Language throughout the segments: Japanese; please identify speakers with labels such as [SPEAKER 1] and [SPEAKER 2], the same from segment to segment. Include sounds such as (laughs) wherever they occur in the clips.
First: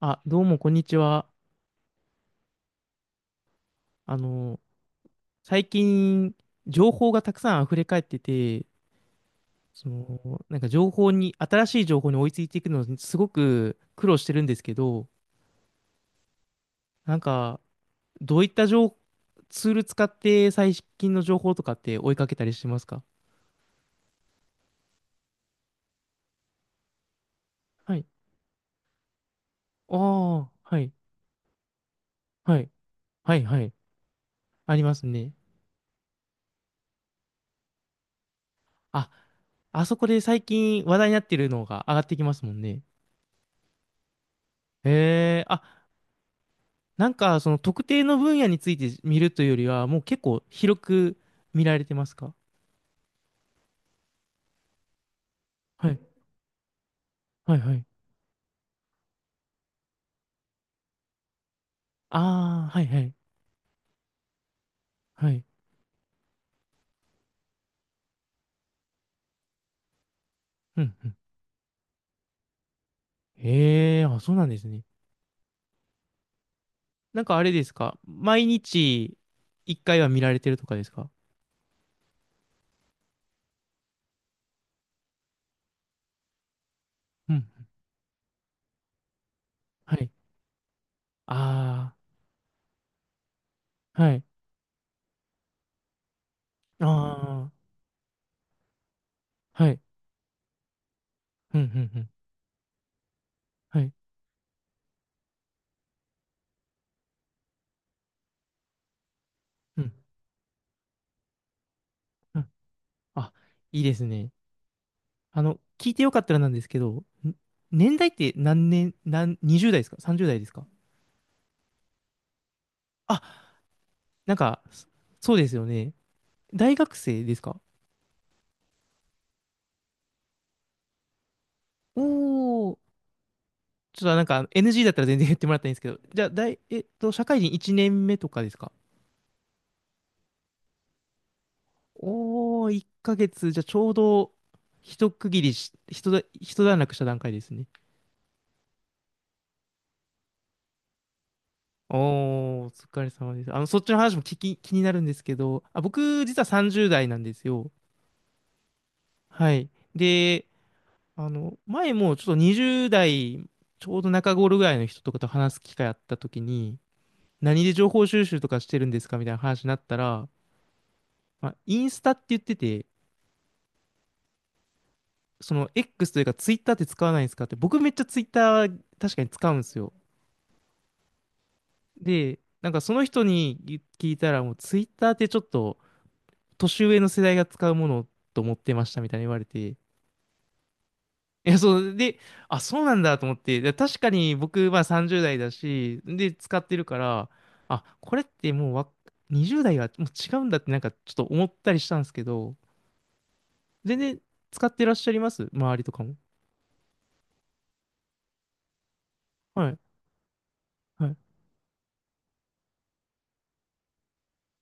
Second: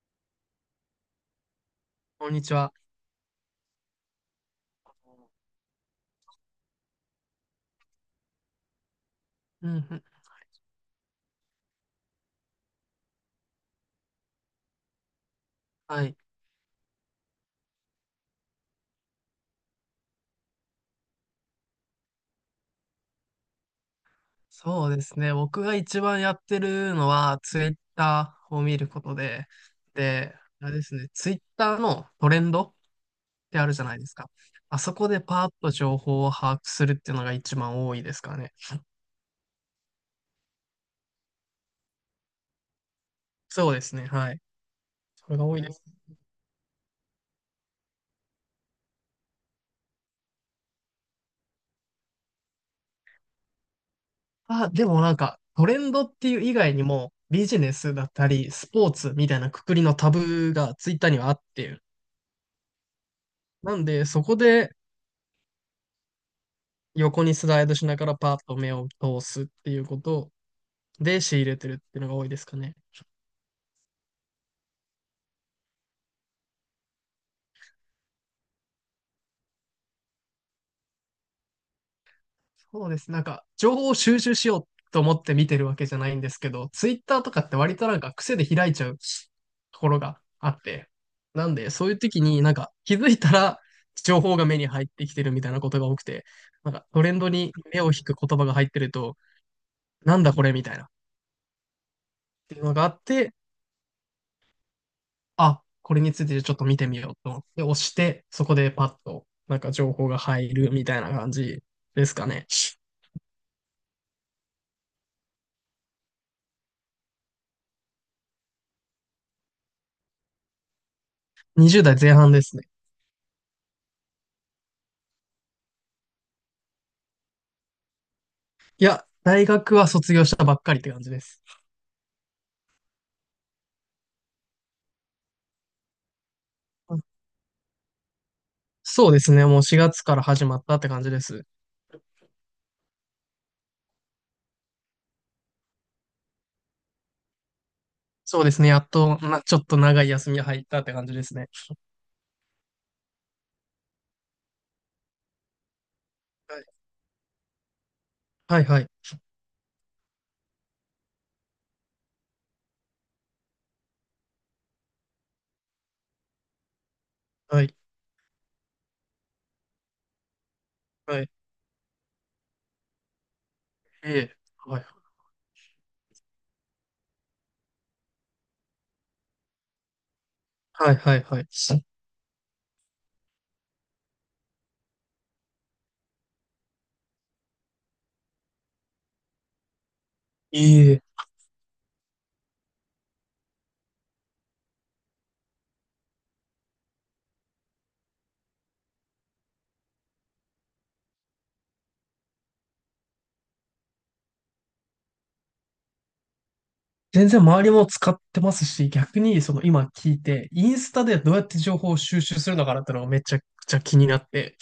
[SPEAKER 1] あ、どうも、こんにちは。
[SPEAKER 2] こんにちは。
[SPEAKER 1] あの、最近、情報がたくさん溢れ返ってて、
[SPEAKER 2] うんうん。
[SPEAKER 1] なんか情報に、新しい情報に追いついていくのにすごく苦労してるんですけど、
[SPEAKER 2] はい。
[SPEAKER 1] なんか、どういった情、ツール使って最近の情報とかって追いかけたりしてますか？
[SPEAKER 2] そうですね。僕が一番やってるのは、ツイッ
[SPEAKER 1] はい。
[SPEAKER 2] ターを見ることで、
[SPEAKER 1] あ
[SPEAKER 2] で、
[SPEAKER 1] あ、
[SPEAKER 2] あれ
[SPEAKER 1] は
[SPEAKER 2] で
[SPEAKER 1] い、
[SPEAKER 2] すね、ツイッターのトレン
[SPEAKER 1] は
[SPEAKER 2] ド
[SPEAKER 1] い、
[SPEAKER 2] っ
[SPEAKER 1] はい、
[SPEAKER 2] て
[SPEAKER 1] は
[SPEAKER 2] あ
[SPEAKER 1] い。
[SPEAKER 2] るじゃないですか。
[SPEAKER 1] あ
[SPEAKER 2] あ
[SPEAKER 1] り
[SPEAKER 2] そ
[SPEAKER 1] ます
[SPEAKER 2] こで
[SPEAKER 1] ね。
[SPEAKER 2] パーッと情報を把握するっていうのが一番多いですかね。
[SPEAKER 1] あ、あそこで最近話題になってるのが上がってきますもんね。
[SPEAKER 2] そうですね。はい。
[SPEAKER 1] へ
[SPEAKER 2] それ
[SPEAKER 1] え、
[SPEAKER 2] が多いです。
[SPEAKER 1] あ、なんか、その特定の分野について見るというよりは、もう結構広く見られてますか？
[SPEAKER 2] あ、でもなんか、トレ
[SPEAKER 1] は
[SPEAKER 2] ン
[SPEAKER 1] い、
[SPEAKER 2] ドっていう以外にも、ビ
[SPEAKER 1] は
[SPEAKER 2] ジ
[SPEAKER 1] い、
[SPEAKER 2] ネ
[SPEAKER 1] はい。
[SPEAKER 2] スだったり、スポーツみたいなくくりのタブがツイッターにはあって、
[SPEAKER 1] ああ、はい、はい、
[SPEAKER 2] なんで、そこで
[SPEAKER 1] はい。
[SPEAKER 2] 横にスライドしながらパーッと目を通すっていうこと
[SPEAKER 1] うん、うん。
[SPEAKER 2] で仕入れてるっていうのが多いですかね。
[SPEAKER 1] へえ、あ、そうなんですね。なんかあれですか、毎日一回は見られてるとかですか？
[SPEAKER 2] そうです。なんか、情報を収集しようと思って見てるわけじゃないんですけど、ツイッターと
[SPEAKER 1] う
[SPEAKER 2] か
[SPEAKER 1] ん、
[SPEAKER 2] って割となんか癖で開いちゃうとこ
[SPEAKER 1] は
[SPEAKER 2] ろ
[SPEAKER 1] い。
[SPEAKER 2] があって、なんで、そう
[SPEAKER 1] あ
[SPEAKER 2] いう時になんか気づいたら
[SPEAKER 1] あ、は
[SPEAKER 2] 情
[SPEAKER 1] い。
[SPEAKER 2] 報が目に入ってきてるみたいなことが多くて、なん
[SPEAKER 1] あ
[SPEAKER 2] かトレンド
[SPEAKER 1] あ、
[SPEAKER 2] に目を引く言葉が入ってると、
[SPEAKER 1] はい。
[SPEAKER 2] なんだこれみたいなっ
[SPEAKER 1] うん、うん、うん。
[SPEAKER 2] ていうのがあって、
[SPEAKER 1] はい。
[SPEAKER 2] あ、これについてちょっと見てみようと思って押して、そこでパッとなんか
[SPEAKER 1] うん、
[SPEAKER 2] 情報が入るみたいな感じですか
[SPEAKER 1] う
[SPEAKER 2] ね。
[SPEAKER 1] ん。あ、いいですね。聞いてよかったらなんですけど、年代って何年、何、20代ですか？ 30 代ですか？
[SPEAKER 2] 20代前半ですね。
[SPEAKER 1] あ、なんか、そうですよね。大学生ですか？
[SPEAKER 2] いや、大学は卒業したばっかりって感じです。
[SPEAKER 1] おー、ちょっとなんか NG だったら全然言ってもらったらいいんですけど、じゃあ、大、えっと、社会人1年目とかですか？
[SPEAKER 2] そうですね。もう4月から始まったって感じです。
[SPEAKER 1] おー、1ヶ月、じゃあちょうど、一区切りし、一だ、一段落した段階ですね。
[SPEAKER 2] そうですね。やっと、ちょっと長い休みが入ったって感じですね。
[SPEAKER 1] おー、お疲れ様です。そっちの話も気になるんですけど、あ、僕、実は
[SPEAKER 2] は
[SPEAKER 1] 30代なんですよ。
[SPEAKER 2] い、はい、
[SPEAKER 1] はい。で、前もちょっと20代、ちょうど中頃ぐらいの人とかと話す機会あった時に、
[SPEAKER 2] は
[SPEAKER 1] 何で
[SPEAKER 2] い、
[SPEAKER 1] 情報収集とかしてるんですかみたいな話になったら、
[SPEAKER 2] はい、はい、
[SPEAKER 1] まあ、インスタって言ってて、
[SPEAKER 2] ええ、はい、
[SPEAKER 1] その X というか Twitter って使わないんですかって、僕めっちゃ Twitter 確かに使うんですよ。
[SPEAKER 2] はい、はい、はい。
[SPEAKER 1] で、なんかその人に聞いたら、もう Twitter ってちょっと年上の世代が使うものと思ってましたみたいに言われて、
[SPEAKER 2] いえ、
[SPEAKER 1] いや、そう、で、あ、そうなんだと思って、で確かに僕まあ30代だし、で、使ってるから、あ、これってもう20代はもう違うんだってなんかちょっと思ったりしたんですけど、全然使ってらっしゃいます、周りとかも。
[SPEAKER 2] 全然周りも使ってますし、逆にその
[SPEAKER 1] はい。
[SPEAKER 2] 今聞いて、インスタ
[SPEAKER 1] はい。
[SPEAKER 2] でどうやって情報を収集するのかなってのがめちゃくちゃ気になって、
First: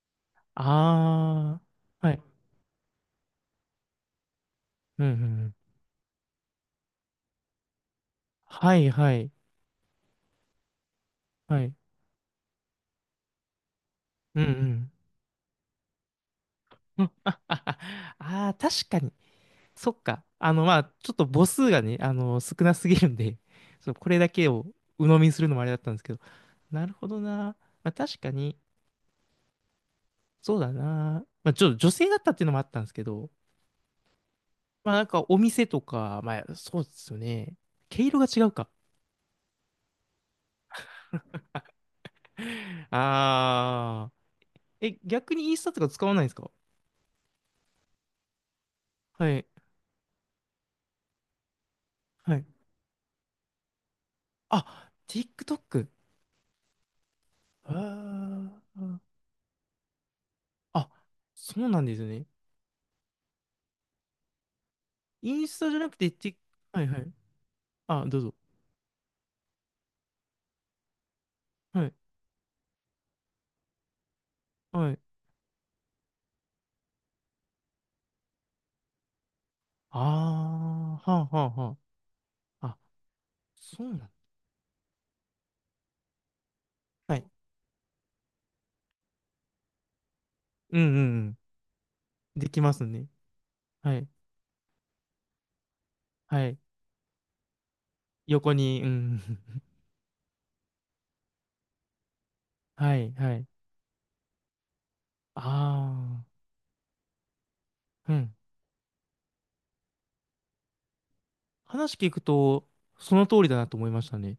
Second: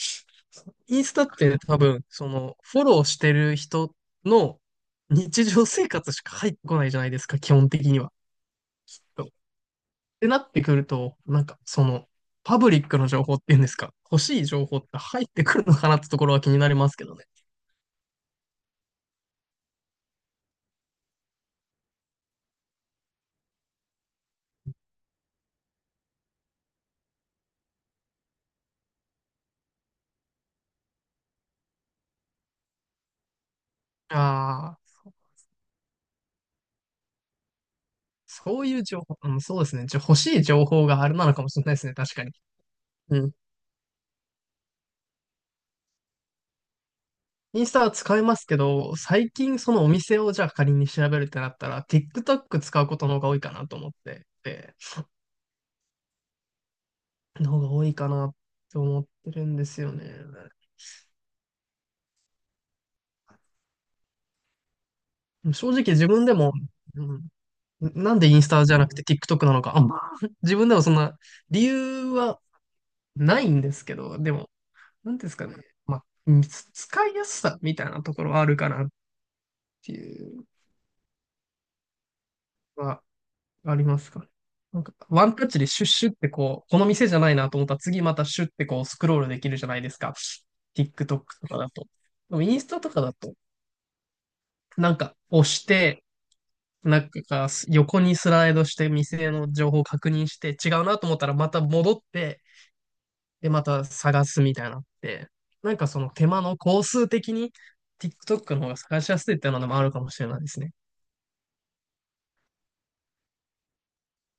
[SPEAKER 2] インスタって
[SPEAKER 1] あ
[SPEAKER 2] 多分、
[SPEAKER 1] あ。はい。
[SPEAKER 2] そのフォローしてる人の
[SPEAKER 1] うんうんう
[SPEAKER 2] 日
[SPEAKER 1] ん。
[SPEAKER 2] 常生活しか入ってこないじゃないですか、基本的には。
[SPEAKER 1] はい、は
[SPEAKER 2] っ
[SPEAKER 1] い。
[SPEAKER 2] てなってくると、なんか
[SPEAKER 1] はい。
[SPEAKER 2] そのパブリックの情報っていうんですか、欲し
[SPEAKER 1] うん
[SPEAKER 2] い
[SPEAKER 1] う
[SPEAKER 2] 情報っ
[SPEAKER 1] ん。
[SPEAKER 2] て入ってくるのかなってところは気になります
[SPEAKER 1] う
[SPEAKER 2] け
[SPEAKER 1] ん、
[SPEAKER 2] どね。
[SPEAKER 1] あああ、 (laughs) あー、確かに。そっか。まあ、ちょっと母数がね、少なすぎるんで、(laughs) そう、これだけを鵜呑みにするのもあれだったんですけど。なるほどな。まあ、確かに、そうだな。まあ、ちょっと女性だったっていうのもあったんですけど、
[SPEAKER 2] ああ、
[SPEAKER 1] まあ、なん
[SPEAKER 2] そ
[SPEAKER 1] かお店とか、まあ、そうですよね。毛色が違う
[SPEAKER 2] そう
[SPEAKER 1] か。
[SPEAKER 2] いう情報、うん、そうですね。じゃ、欲しい情報があれなのかもしれないですね、確かに。
[SPEAKER 1] (laughs)
[SPEAKER 2] うん。
[SPEAKER 1] ああ。え、逆にインスタとか使わないんですか？
[SPEAKER 2] インスタは使いますけど、
[SPEAKER 1] は
[SPEAKER 2] 最
[SPEAKER 1] い。
[SPEAKER 2] 近そのお店をじゃあ仮に調べるってなったら、
[SPEAKER 1] はい。
[SPEAKER 2] TikTok 使うことの方が多いかなと思ってて、
[SPEAKER 1] あ、TikTok。
[SPEAKER 2] の方が
[SPEAKER 1] あ
[SPEAKER 2] 多いかなって
[SPEAKER 1] ー、
[SPEAKER 2] 思ってるんですよね。
[SPEAKER 1] あ、そうなんですね。インスタ
[SPEAKER 2] 正
[SPEAKER 1] じゃ
[SPEAKER 2] 直
[SPEAKER 1] なく
[SPEAKER 2] 自
[SPEAKER 1] て、
[SPEAKER 2] 分でも、
[SPEAKER 1] はいは
[SPEAKER 2] う
[SPEAKER 1] い。
[SPEAKER 2] ん、
[SPEAKER 1] あ、
[SPEAKER 2] な
[SPEAKER 1] ど
[SPEAKER 2] ん
[SPEAKER 1] う
[SPEAKER 2] で
[SPEAKER 1] ぞ。
[SPEAKER 2] インスタじゃなくて TikTok なのか、あんま、(laughs) 自分でもそんな理
[SPEAKER 1] はい。
[SPEAKER 2] 由はないんですけど、でも、
[SPEAKER 1] はい。
[SPEAKER 2] なんですかね、まあ、うんつ使いやすさみたいなところはあるかなって
[SPEAKER 1] あ
[SPEAKER 2] いう
[SPEAKER 1] あ、はあはあはあ。あ、
[SPEAKER 2] のはあり
[SPEAKER 1] そう
[SPEAKER 2] ま
[SPEAKER 1] な
[SPEAKER 2] す
[SPEAKER 1] ん。
[SPEAKER 2] かね。なんか、ワンタッチでシュッシュってこう、この店じ
[SPEAKER 1] は
[SPEAKER 2] ゃな
[SPEAKER 1] い。
[SPEAKER 2] いなと思ったら次またシュッてこうスクロールできるじゃないですか。
[SPEAKER 1] うん
[SPEAKER 2] TikTok
[SPEAKER 1] う
[SPEAKER 2] と
[SPEAKER 1] んうん。
[SPEAKER 2] かだと。でも
[SPEAKER 1] で
[SPEAKER 2] イン
[SPEAKER 1] き
[SPEAKER 2] ス
[SPEAKER 1] ま
[SPEAKER 2] タ
[SPEAKER 1] す
[SPEAKER 2] とか
[SPEAKER 1] ね。
[SPEAKER 2] だと、
[SPEAKER 1] はい。
[SPEAKER 2] なんか押して、
[SPEAKER 1] はい。
[SPEAKER 2] なんか横にスラ
[SPEAKER 1] 横
[SPEAKER 2] イドし
[SPEAKER 1] に、う
[SPEAKER 2] て
[SPEAKER 1] ん。
[SPEAKER 2] 店の情報を確認して違うなと思ったらまた戻って、
[SPEAKER 1] (laughs) はいはい。
[SPEAKER 2] で、また探すみたいなのって、なんかその
[SPEAKER 1] あ
[SPEAKER 2] 手間の工数的に
[SPEAKER 1] あ、うん。
[SPEAKER 2] TikTok の方が探しやすいっていうのもあるかもしれないですね。
[SPEAKER 1] 話聞くと、その通りだなと思いましたね。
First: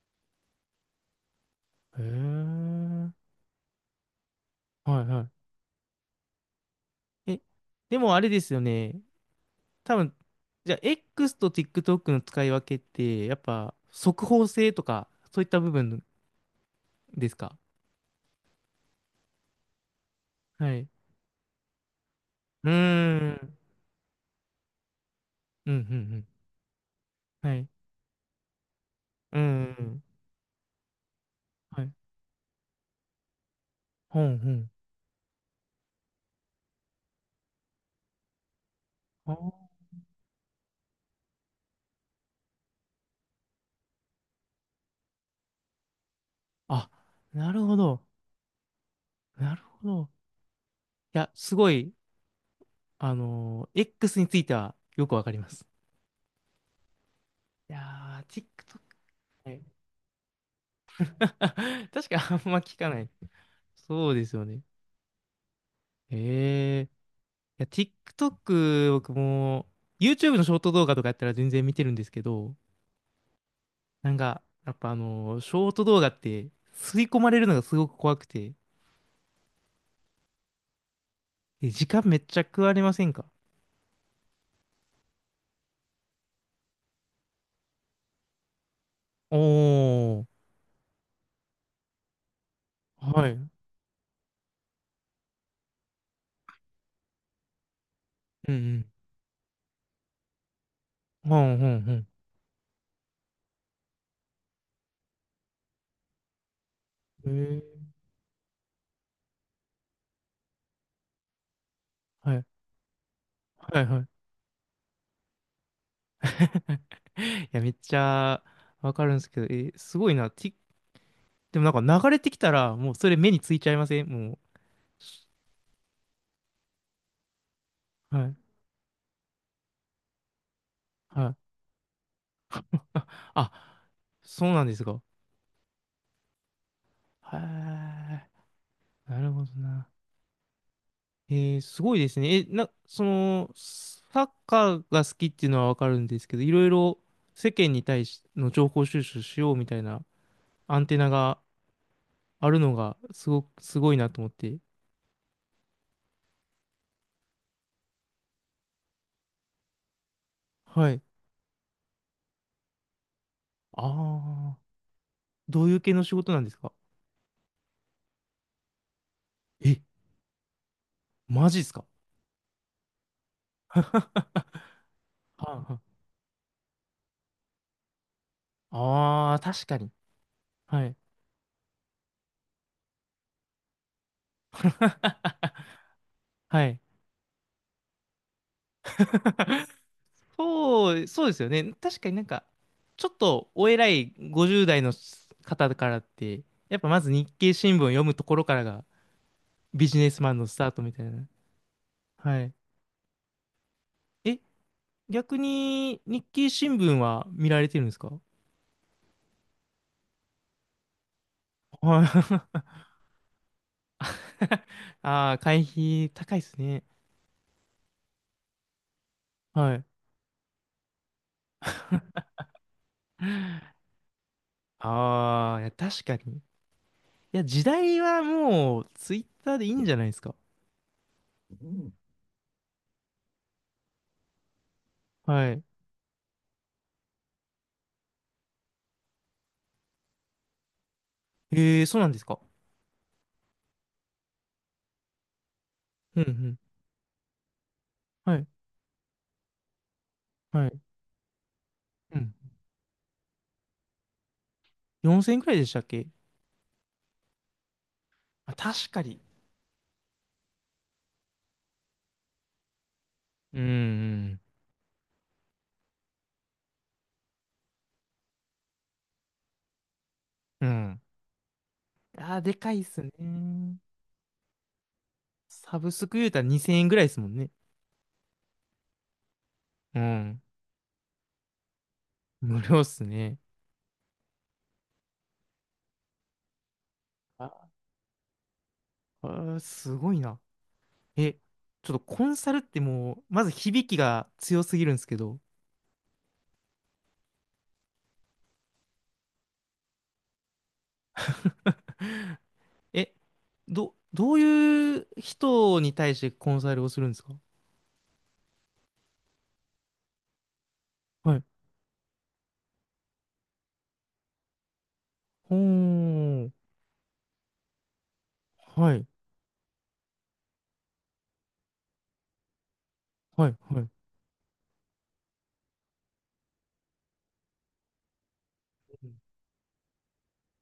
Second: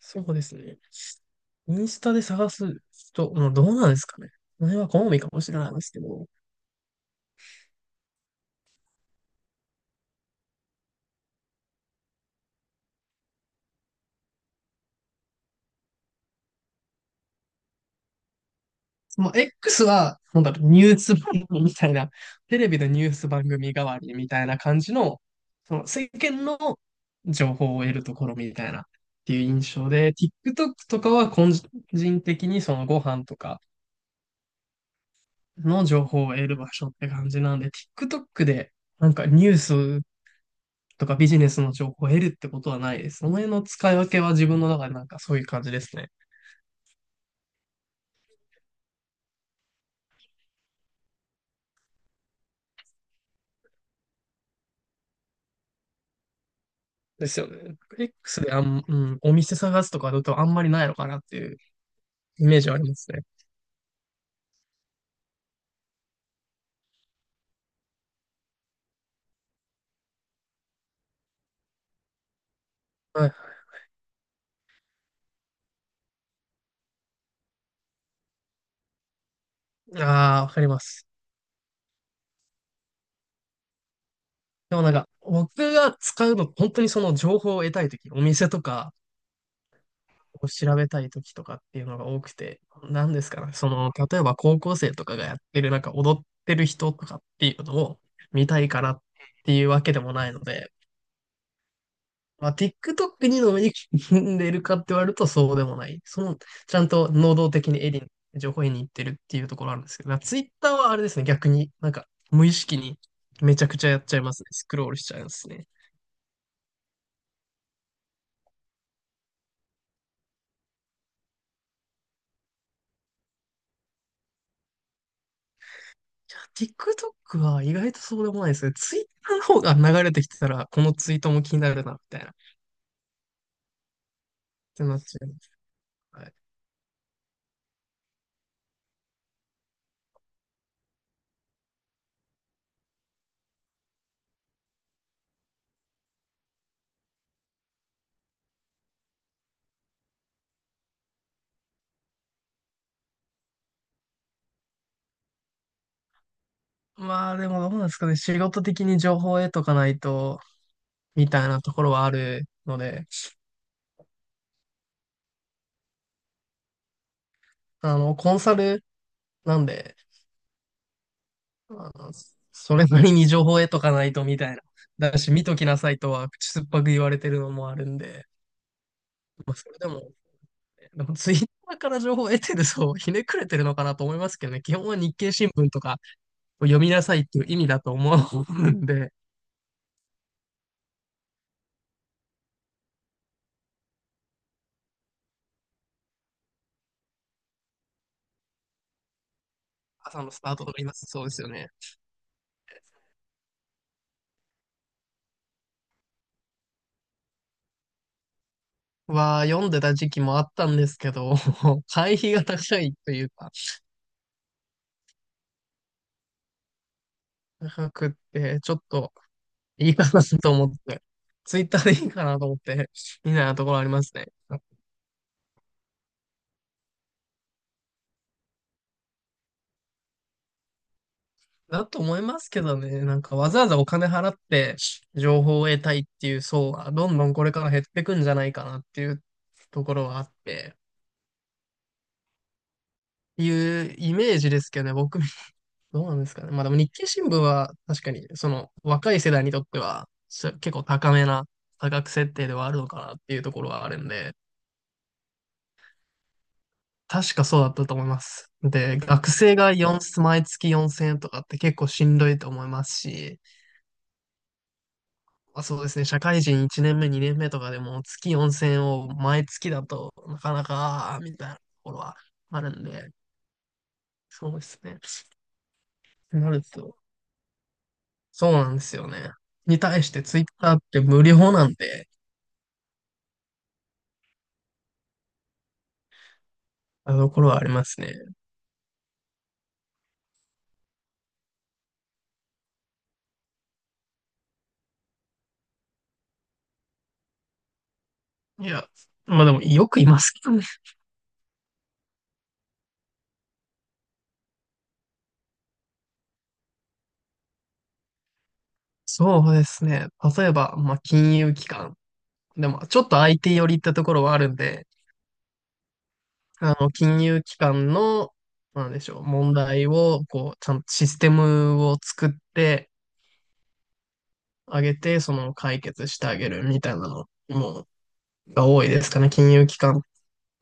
[SPEAKER 2] そうですね。イン
[SPEAKER 1] へ
[SPEAKER 2] スタで探
[SPEAKER 1] え。
[SPEAKER 2] す人、もうどうなんですかね。それは
[SPEAKER 1] はい
[SPEAKER 2] 好み
[SPEAKER 1] は
[SPEAKER 2] かも
[SPEAKER 1] い。
[SPEAKER 2] しれないですけど。
[SPEAKER 1] え、でもあれですよね。多分、じゃあ X と TikTok の使い分けって、やっぱ速報性とか、そういった部分ですか？
[SPEAKER 2] その X は、なんだろう、
[SPEAKER 1] はい。
[SPEAKER 2] ニ
[SPEAKER 1] う
[SPEAKER 2] ュース番組みたいな、テ
[SPEAKER 1] ー
[SPEAKER 2] レビのニュース番
[SPEAKER 1] ん。
[SPEAKER 2] 組代わりみたいな感じの、
[SPEAKER 1] うん、
[SPEAKER 2] そ
[SPEAKER 1] うん、
[SPEAKER 2] の世
[SPEAKER 1] うん。
[SPEAKER 2] 間の
[SPEAKER 1] は
[SPEAKER 2] 情
[SPEAKER 1] い。
[SPEAKER 2] 報を得るところみたいなって
[SPEAKER 1] う
[SPEAKER 2] いう
[SPEAKER 1] ん、
[SPEAKER 2] 印
[SPEAKER 1] う
[SPEAKER 2] 象
[SPEAKER 1] ん。
[SPEAKER 2] で、TikTok とかは個
[SPEAKER 1] はい。
[SPEAKER 2] 人的にそのご飯とか
[SPEAKER 1] ほん、ほん。
[SPEAKER 2] の情報を得る場所って感じなんで、TikTok でなんかニュースとかビジネスの情報を得るってことはないです。その辺の使い分けは自分の中でなんかそういう感じですね。
[SPEAKER 1] あ、あ、なるほど。なるほど。いや、すごい、X についてはよくわかります。
[SPEAKER 2] ですよ
[SPEAKER 1] い
[SPEAKER 2] ね。
[SPEAKER 1] やー、
[SPEAKER 2] X で
[SPEAKER 1] TikTok。
[SPEAKER 2] お
[SPEAKER 1] は
[SPEAKER 2] 店
[SPEAKER 1] い。
[SPEAKER 2] 探すとかだとあんまりないのかなっていう
[SPEAKER 1] (laughs) 確か
[SPEAKER 2] イ
[SPEAKER 1] あん
[SPEAKER 2] メ
[SPEAKER 1] ま
[SPEAKER 2] ージはあ
[SPEAKER 1] 聞
[SPEAKER 2] り
[SPEAKER 1] か
[SPEAKER 2] ま
[SPEAKER 1] ない。
[SPEAKER 2] すね。
[SPEAKER 1] そうですよね。へえ。いや、TikTok、僕も、YouTube のショート動画とかやったら全然見てるんですけど、
[SPEAKER 2] はい。
[SPEAKER 1] なんか、やっぱショート動画って、吸い込まれるのがすごく怖くて、
[SPEAKER 2] ああ、わかります。
[SPEAKER 1] 時間めっちゃ食われませんか？
[SPEAKER 2] でもなんか、僕が使うの、本当にその情報を得たいとき、お店とか
[SPEAKER 1] おー、
[SPEAKER 2] を調べたいときとかっていうのが多くて、何で
[SPEAKER 1] は
[SPEAKER 2] す
[SPEAKER 1] い。う
[SPEAKER 2] か
[SPEAKER 1] ん
[SPEAKER 2] ね。その、例えば高校生とかがやってる、なんか踊ってる人とかっていうのを見
[SPEAKER 1] う
[SPEAKER 2] たいか
[SPEAKER 1] ん。
[SPEAKER 2] らっていうわけでもないので、
[SPEAKER 1] ほんほんほん。
[SPEAKER 2] まあ、TikTok にのめり込んでるかって言われるとそうでもない。その、ちゃんと
[SPEAKER 1] へえ
[SPEAKER 2] 能動的に
[SPEAKER 1] ー、
[SPEAKER 2] エリに、情報をに行ってるっていうところあるんですけど、Twitter はあれですね、逆に、なんか、
[SPEAKER 1] はい、
[SPEAKER 2] 無意識にめちゃく
[SPEAKER 1] はい、
[SPEAKER 2] ちゃ
[SPEAKER 1] は
[SPEAKER 2] やっ
[SPEAKER 1] い。
[SPEAKER 2] ちゃいますね。スクロールしちゃいますね。
[SPEAKER 1] (laughs) いや、めっちゃわかるんですけど、すごいな。でもなんか流れてきたら、もうそれ目についちゃいませんも
[SPEAKER 2] TikTok は意外と
[SPEAKER 1] う。
[SPEAKER 2] そう
[SPEAKER 1] は
[SPEAKER 2] で
[SPEAKER 1] い、
[SPEAKER 2] もないですね。Twitter の方が流れてきてたら、このツイー
[SPEAKER 1] は
[SPEAKER 2] ト
[SPEAKER 1] い。
[SPEAKER 2] も気になるな、みたいな。っ
[SPEAKER 1] あ、あ、そうなんです
[SPEAKER 2] てな
[SPEAKER 1] か。
[SPEAKER 2] っちゃいます。はい。
[SPEAKER 1] はい。なるほどな。すごいですね。え、な、その、サッカーが好きっていうのはわかるんですけど、いろいろ世間に対しての情報収集しようみたいなアンテナがあるのがすごく、すごいなと思って。
[SPEAKER 2] まあでも、どうなんですかね、仕事的に情報を得とかないと、
[SPEAKER 1] はい。
[SPEAKER 2] みたいなところはあるので、
[SPEAKER 1] ああ、どういう系の仕事なんですか？
[SPEAKER 2] コンサルなん
[SPEAKER 1] え、
[SPEAKER 2] で、
[SPEAKER 1] マジですか？
[SPEAKER 2] あの、それなりに情報を得
[SPEAKER 1] (laughs)
[SPEAKER 2] とかないとみ
[SPEAKER 1] は
[SPEAKER 2] たいな。だし、見と
[SPEAKER 1] あ、
[SPEAKER 2] きな
[SPEAKER 1] は
[SPEAKER 2] さいとは口酸っぱく言われてるのもあるんで、
[SPEAKER 1] ああー、
[SPEAKER 2] まあ、
[SPEAKER 1] 確
[SPEAKER 2] そ
[SPEAKER 1] か
[SPEAKER 2] れで
[SPEAKER 1] に。
[SPEAKER 2] も、
[SPEAKER 1] はい。
[SPEAKER 2] でもツイッターから情報を得てるとひねくれてるのかなと思いますけどね、基本は日経
[SPEAKER 1] (laughs)
[SPEAKER 2] 新聞とか
[SPEAKER 1] は
[SPEAKER 2] を読
[SPEAKER 1] い。
[SPEAKER 2] みなさいっていう意味だと思うんで、
[SPEAKER 1] そう、そうですよね。確かになんか、ちょっとお偉い50代の方からって、やっぱまず日経新聞を読むところからがビジネス
[SPEAKER 2] 朝の
[SPEAKER 1] マン
[SPEAKER 2] ス
[SPEAKER 1] の
[SPEAKER 2] ター
[SPEAKER 1] ス
[SPEAKER 2] ト
[SPEAKER 1] ター
[SPEAKER 2] とか
[SPEAKER 1] トみ
[SPEAKER 2] 今
[SPEAKER 1] たい
[SPEAKER 2] そう
[SPEAKER 1] な。
[SPEAKER 2] ですよね。
[SPEAKER 1] はい。え、逆に日経新聞は見られてるんですか？
[SPEAKER 2] は読んでた時期もあったんですけど、(laughs)
[SPEAKER 1] は
[SPEAKER 2] 会費が
[SPEAKER 1] い。
[SPEAKER 2] 高いというか、
[SPEAKER 1] (laughs) ああ、会費高いですね。
[SPEAKER 2] 高くって、ちょっと
[SPEAKER 1] はい。
[SPEAKER 2] いいかなと思って、ツイッターでいいかなと思って、みたいなところありますね。
[SPEAKER 1] ああ、いや、確かに。いや、時代はもうツイッターでいいんじゃないですか？
[SPEAKER 2] だと思いますけどね。なんかわざわざお金払って情
[SPEAKER 1] は
[SPEAKER 2] 報
[SPEAKER 1] い。
[SPEAKER 2] を得たいっていう層はどんどんこれから減ってくんじゃないかなっていうところはあって、
[SPEAKER 1] ええ、そうなんですか。
[SPEAKER 2] いうイメージですけどね、僕、(laughs) どうな
[SPEAKER 1] う
[SPEAKER 2] ん
[SPEAKER 1] んう
[SPEAKER 2] ですかね。
[SPEAKER 1] ん。
[SPEAKER 2] まあでも日経新聞は確かに
[SPEAKER 1] はい。
[SPEAKER 2] その若い世代にとっては
[SPEAKER 1] は
[SPEAKER 2] 結構
[SPEAKER 1] い。
[SPEAKER 2] 高めな価格
[SPEAKER 1] う
[SPEAKER 2] 設
[SPEAKER 1] ん、
[SPEAKER 2] 定ではあるのかなっていうところはあるんで、
[SPEAKER 1] 4000円くらいでしたっけ？
[SPEAKER 2] 確かそうだったと思います。
[SPEAKER 1] あ、確
[SPEAKER 2] で、
[SPEAKER 1] かに。
[SPEAKER 2] 学生が4、毎月4000円とかって結構しんどいと思いますし、
[SPEAKER 1] うん、
[SPEAKER 2] まあ、そうですね。社会人1年目、2年目とかでも月4000を毎月だとなかな
[SPEAKER 1] うん。うん。
[SPEAKER 2] か、みたいなところは
[SPEAKER 1] あー、で
[SPEAKER 2] ある
[SPEAKER 1] かい
[SPEAKER 2] ん
[SPEAKER 1] っす
[SPEAKER 2] で、
[SPEAKER 1] ね。
[SPEAKER 2] そうですね。
[SPEAKER 1] サブスク言うたら
[SPEAKER 2] なる
[SPEAKER 1] 2000円く
[SPEAKER 2] と、
[SPEAKER 1] らいですもんね。
[SPEAKER 2] そうなんですよね。に
[SPEAKER 1] う
[SPEAKER 2] 対してツ
[SPEAKER 1] ん。
[SPEAKER 2] イッターって無料なんで、
[SPEAKER 1] 無料っすね。
[SPEAKER 2] あのところはあ
[SPEAKER 1] あ、
[SPEAKER 2] りますね。
[SPEAKER 1] あーすごいな。え、ちょっとコンサルってもう、まず響きが強すぎるんですけど、
[SPEAKER 2] いや、まあでもよくいますけどね。
[SPEAKER 1] え、どういう人に対してコンサルをするんですか？
[SPEAKER 2] そうですね。例えば、まあ
[SPEAKER 1] は
[SPEAKER 2] 金
[SPEAKER 1] い。
[SPEAKER 2] 融機関。でも、ちょっと相手寄りってところはあるんで、
[SPEAKER 1] ほーん。
[SPEAKER 2] 金融機関の、なん
[SPEAKER 1] は
[SPEAKER 2] で
[SPEAKER 1] い。
[SPEAKER 2] しょう、問題を、こう、ちゃんとシステムを作って、
[SPEAKER 1] はい。はい。
[SPEAKER 2] あげて、その解決してあげるみたいなのも、が多いですかね。金融機関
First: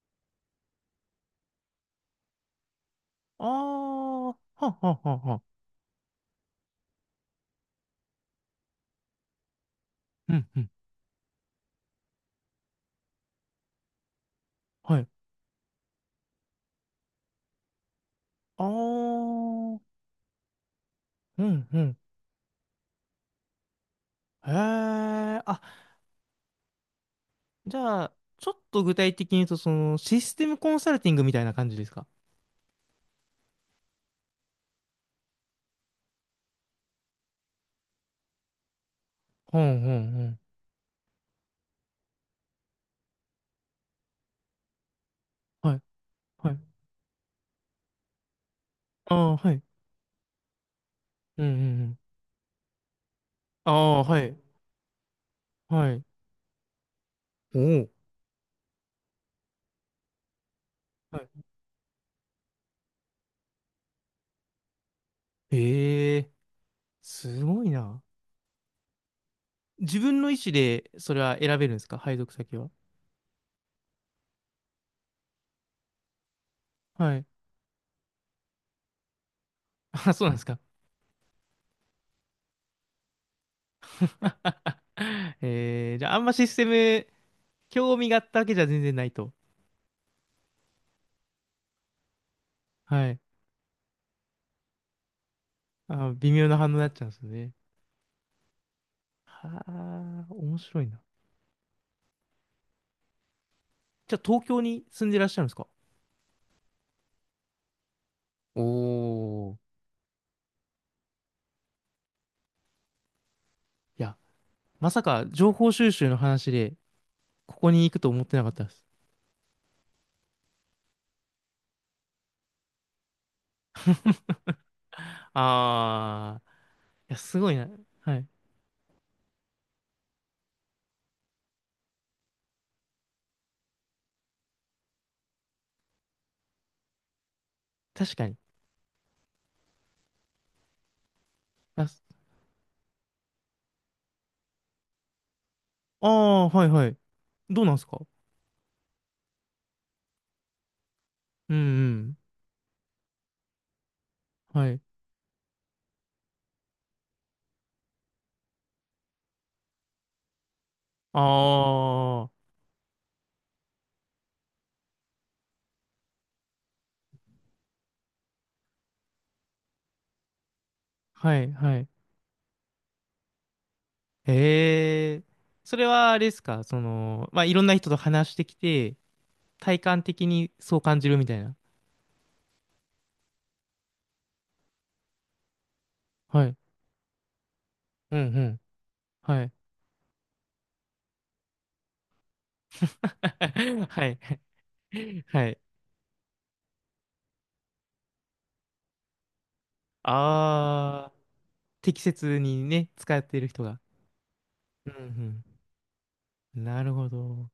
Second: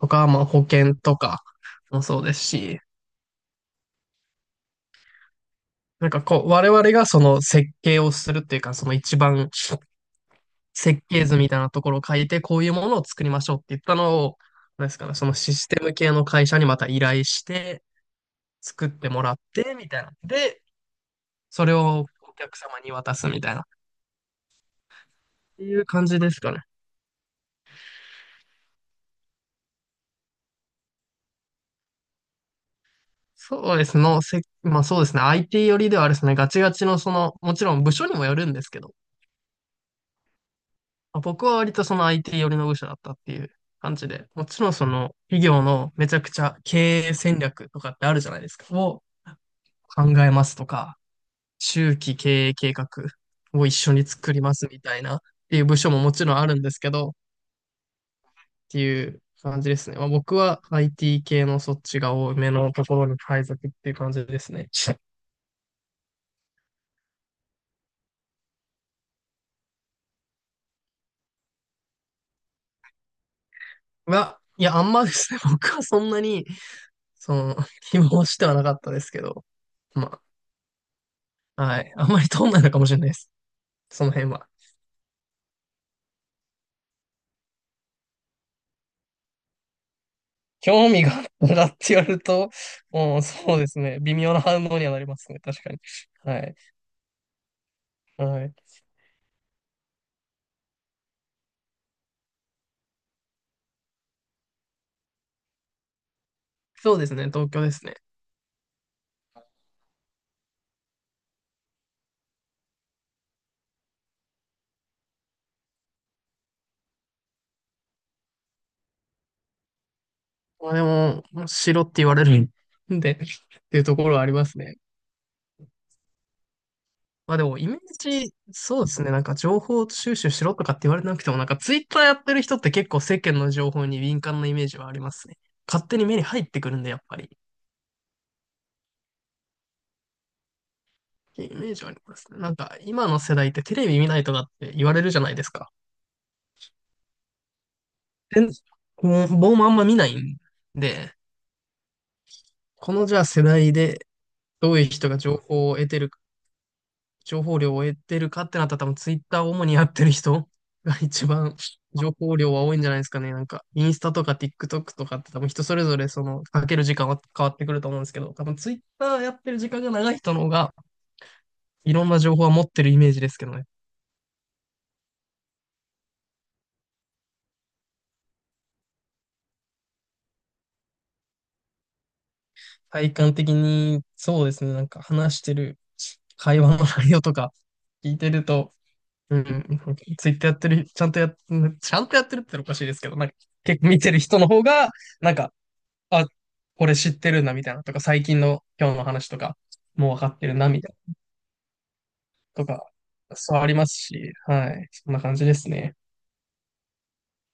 [SPEAKER 2] とか、まあ保険とかもそうですし、
[SPEAKER 1] ああー、はっはっはっは。
[SPEAKER 2] なんかこう、我々がその設計をするっていうか、その一番
[SPEAKER 1] うん、うん。
[SPEAKER 2] 設計図みたいなところを書いて、こういうものを作りましょうって言ったのを、なんで
[SPEAKER 1] は
[SPEAKER 2] すか
[SPEAKER 1] い。
[SPEAKER 2] ね、そのシステム系の会社にまた依頼して、
[SPEAKER 1] ああ、
[SPEAKER 2] 作ってもらっ
[SPEAKER 1] う
[SPEAKER 2] て、みたいな。で、そ
[SPEAKER 1] ん
[SPEAKER 2] れ
[SPEAKER 1] うん。
[SPEAKER 2] をお客様に渡すみたいな、っ
[SPEAKER 1] へえ、あ、
[SPEAKER 2] ていう感じですかね。
[SPEAKER 1] じゃあ、ちょっと具体的に言うと、システムコンサルティングみたいな感じですか？
[SPEAKER 2] そうですの、まあそうですね。IT 寄りではあれですね。ガチガチのその、もちろん部署にもよるんですけど、
[SPEAKER 1] うんうんうん。
[SPEAKER 2] まあ僕は割とその IT 寄りの部署だったっていう感じで、もちろんその企業
[SPEAKER 1] はい、
[SPEAKER 2] のめちゃくち
[SPEAKER 1] は
[SPEAKER 2] ゃ
[SPEAKER 1] い。
[SPEAKER 2] 経営戦略とかってあるじゃないですか。を
[SPEAKER 1] ああ、はい。
[SPEAKER 2] 考えますとか、
[SPEAKER 1] うんうんう
[SPEAKER 2] 中
[SPEAKER 1] ん。
[SPEAKER 2] 期経営計画を
[SPEAKER 1] あ
[SPEAKER 2] 一緒
[SPEAKER 1] あ、
[SPEAKER 2] に
[SPEAKER 1] は
[SPEAKER 2] 作
[SPEAKER 1] い、
[SPEAKER 2] りますみたいなっていう部署
[SPEAKER 1] は
[SPEAKER 2] も
[SPEAKER 1] い。
[SPEAKER 2] もちろんあるんですけど、っ
[SPEAKER 1] おお。
[SPEAKER 2] ていう感じですね。まあ僕は
[SPEAKER 1] は
[SPEAKER 2] IT
[SPEAKER 1] い。
[SPEAKER 2] 系のそっちが多めのところに配属っていう感じですね。
[SPEAKER 1] ええ、すごいな。自分の意思で、それは選べるんですか？配属先は。
[SPEAKER 2] いやいや、あんまですね、(laughs) 僕はそんなに、
[SPEAKER 1] はい。
[SPEAKER 2] その、(laughs) 希望してはなかったですけど、
[SPEAKER 1] あ、
[SPEAKER 2] ま
[SPEAKER 1] そうなんですか。
[SPEAKER 2] あ、はい。あんまり通んないのかもしれないです。その辺は。
[SPEAKER 1] (laughs) ええ、じゃあ、あんまシステム、興味があったわけじゃ全然ないと。
[SPEAKER 2] 興味があったらって言われると、
[SPEAKER 1] は
[SPEAKER 2] う
[SPEAKER 1] い。
[SPEAKER 2] ん、そうですね。微妙な反応にはなりますね。確かに。
[SPEAKER 1] あ、微
[SPEAKER 2] は
[SPEAKER 1] 妙
[SPEAKER 2] い。
[SPEAKER 1] な反応になっちゃうんですよね。
[SPEAKER 2] はい。
[SPEAKER 1] はあ、面白いな。じゃあ東京に住んでらっしゃるんですか？
[SPEAKER 2] そうですね。東京ですね。
[SPEAKER 1] おー。いや、まさか情報収集の話で、ここに行くと思ってなかったです。
[SPEAKER 2] まあでも、白って言われるんで、っていうところはありますね。
[SPEAKER 1] あー、いや、
[SPEAKER 2] まあ
[SPEAKER 1] す
[SPEAKER 2] で
[SPEAKER 1] ごい
[SPEAKER 2] も、
[SPEAKER 1] な。
[SPEAKER 2] イメー
[SPEAKER 1] はい。
[SPEAKER 2] ジ、そうですね。なんか情報収集しろとかって言われなくても、なんかツイッターやってる人って結構世間の情報に敏感なイメージはありますね。勝手に目に入ってくるんで、やっぱり。
[SPEAKER 1] 確かに。
[SPEAKER 2] イメージ
[SPEAKER 1] あ、
[SPEAKER 2] はありますね。なんか、今の世代ってテレビ見ないとかって言われるじゃないですか。
[SPEAKER 1] あー、はいはい。どうなんですか？
[SPEAKER 2] で、こう僕もあんま見ないんで、
[SPEAKER 1] うんうん。
[SPEAKER 2] このじゃあ世代で
[SPEAKER 1] は
[SPEAKER 2] どう
[SPEAKER 1] い。
[SPEAKER 2] いう人が情報量を得てるかってなったら多分ツイッターを主にやってる人 (laughs) が
[SPEAKER 1] あ
[SPEAKER 2] 一番情報
[SPEAKER 1] ー、
[SPEAKER 2] 量は多いんじゃないですかね。なんか、インスタとか TikTok とかって多分人それぞれその、かける時間は変わってくると思うんですけど、多分ツイッターやってる時間が長い人の方が、
[SPEAKER 1] はいはい。
[SPEAKER 2] いろんな情報は持ってるイメージですけどね。
[SPEAKER 1] へえ。それはあれですか、まあ、いろんな人と話してきて、体感的にそう感じるみたいな。
[SPEAKER 2] 体感的に、そうですね、なんか話してる
[SPEAKER 1] はい。
[SPEAKER 2] 会話の内容とか聞
[SPEAKER 1] う
[SPEAKER 2] いて
[SPEAKER 1] んう
[SPEAKER 2] る
[SPEAKER 1] ん。
[SPEAKER 2] と、う
[SPEAKER 1] は
[SPEAKER 2] ん、
[SPEAKER 1] い。
[SPEAKER 2] ツイッターやってる、ちゃんとやってるっておかしいですけど、なんか結
[SPEAKER 1] (laughs)
[SPEAKER 2] 構見
[SPEAKER 1] は
[SPEAKER 2] て
[SPEAKER 1] い。
[SPEAKER 2] る人の方が、なん
[SPEAKER 1] は
[SPEAKER 2] か
[SPEAKER 1] い。
[SPEAKER 2] あ、これ知ってるな、みたいなとか、最近の今日の話とか、もう分かってるな、みたい
[SPEAKER 1] ああ、適切に
[SPEAKER 2] なと
[SPEAKER 1] ね、
[SPEAKER 2] か、
[SPEAKER 1] 使っている
[SPEAKER 2] そう
[SPEAKER 1] 人
[SPEAKER 2] あり
[SPEAKER 1] が。
[SPEAKER 2] ますし、はい。
[SPEAKER 1] う
[SPEAKER 2] そんな感
[SPEAKER 1] ん
[SPEAKER 2] じですね。
[SPEAKER 1] うん。なるほど。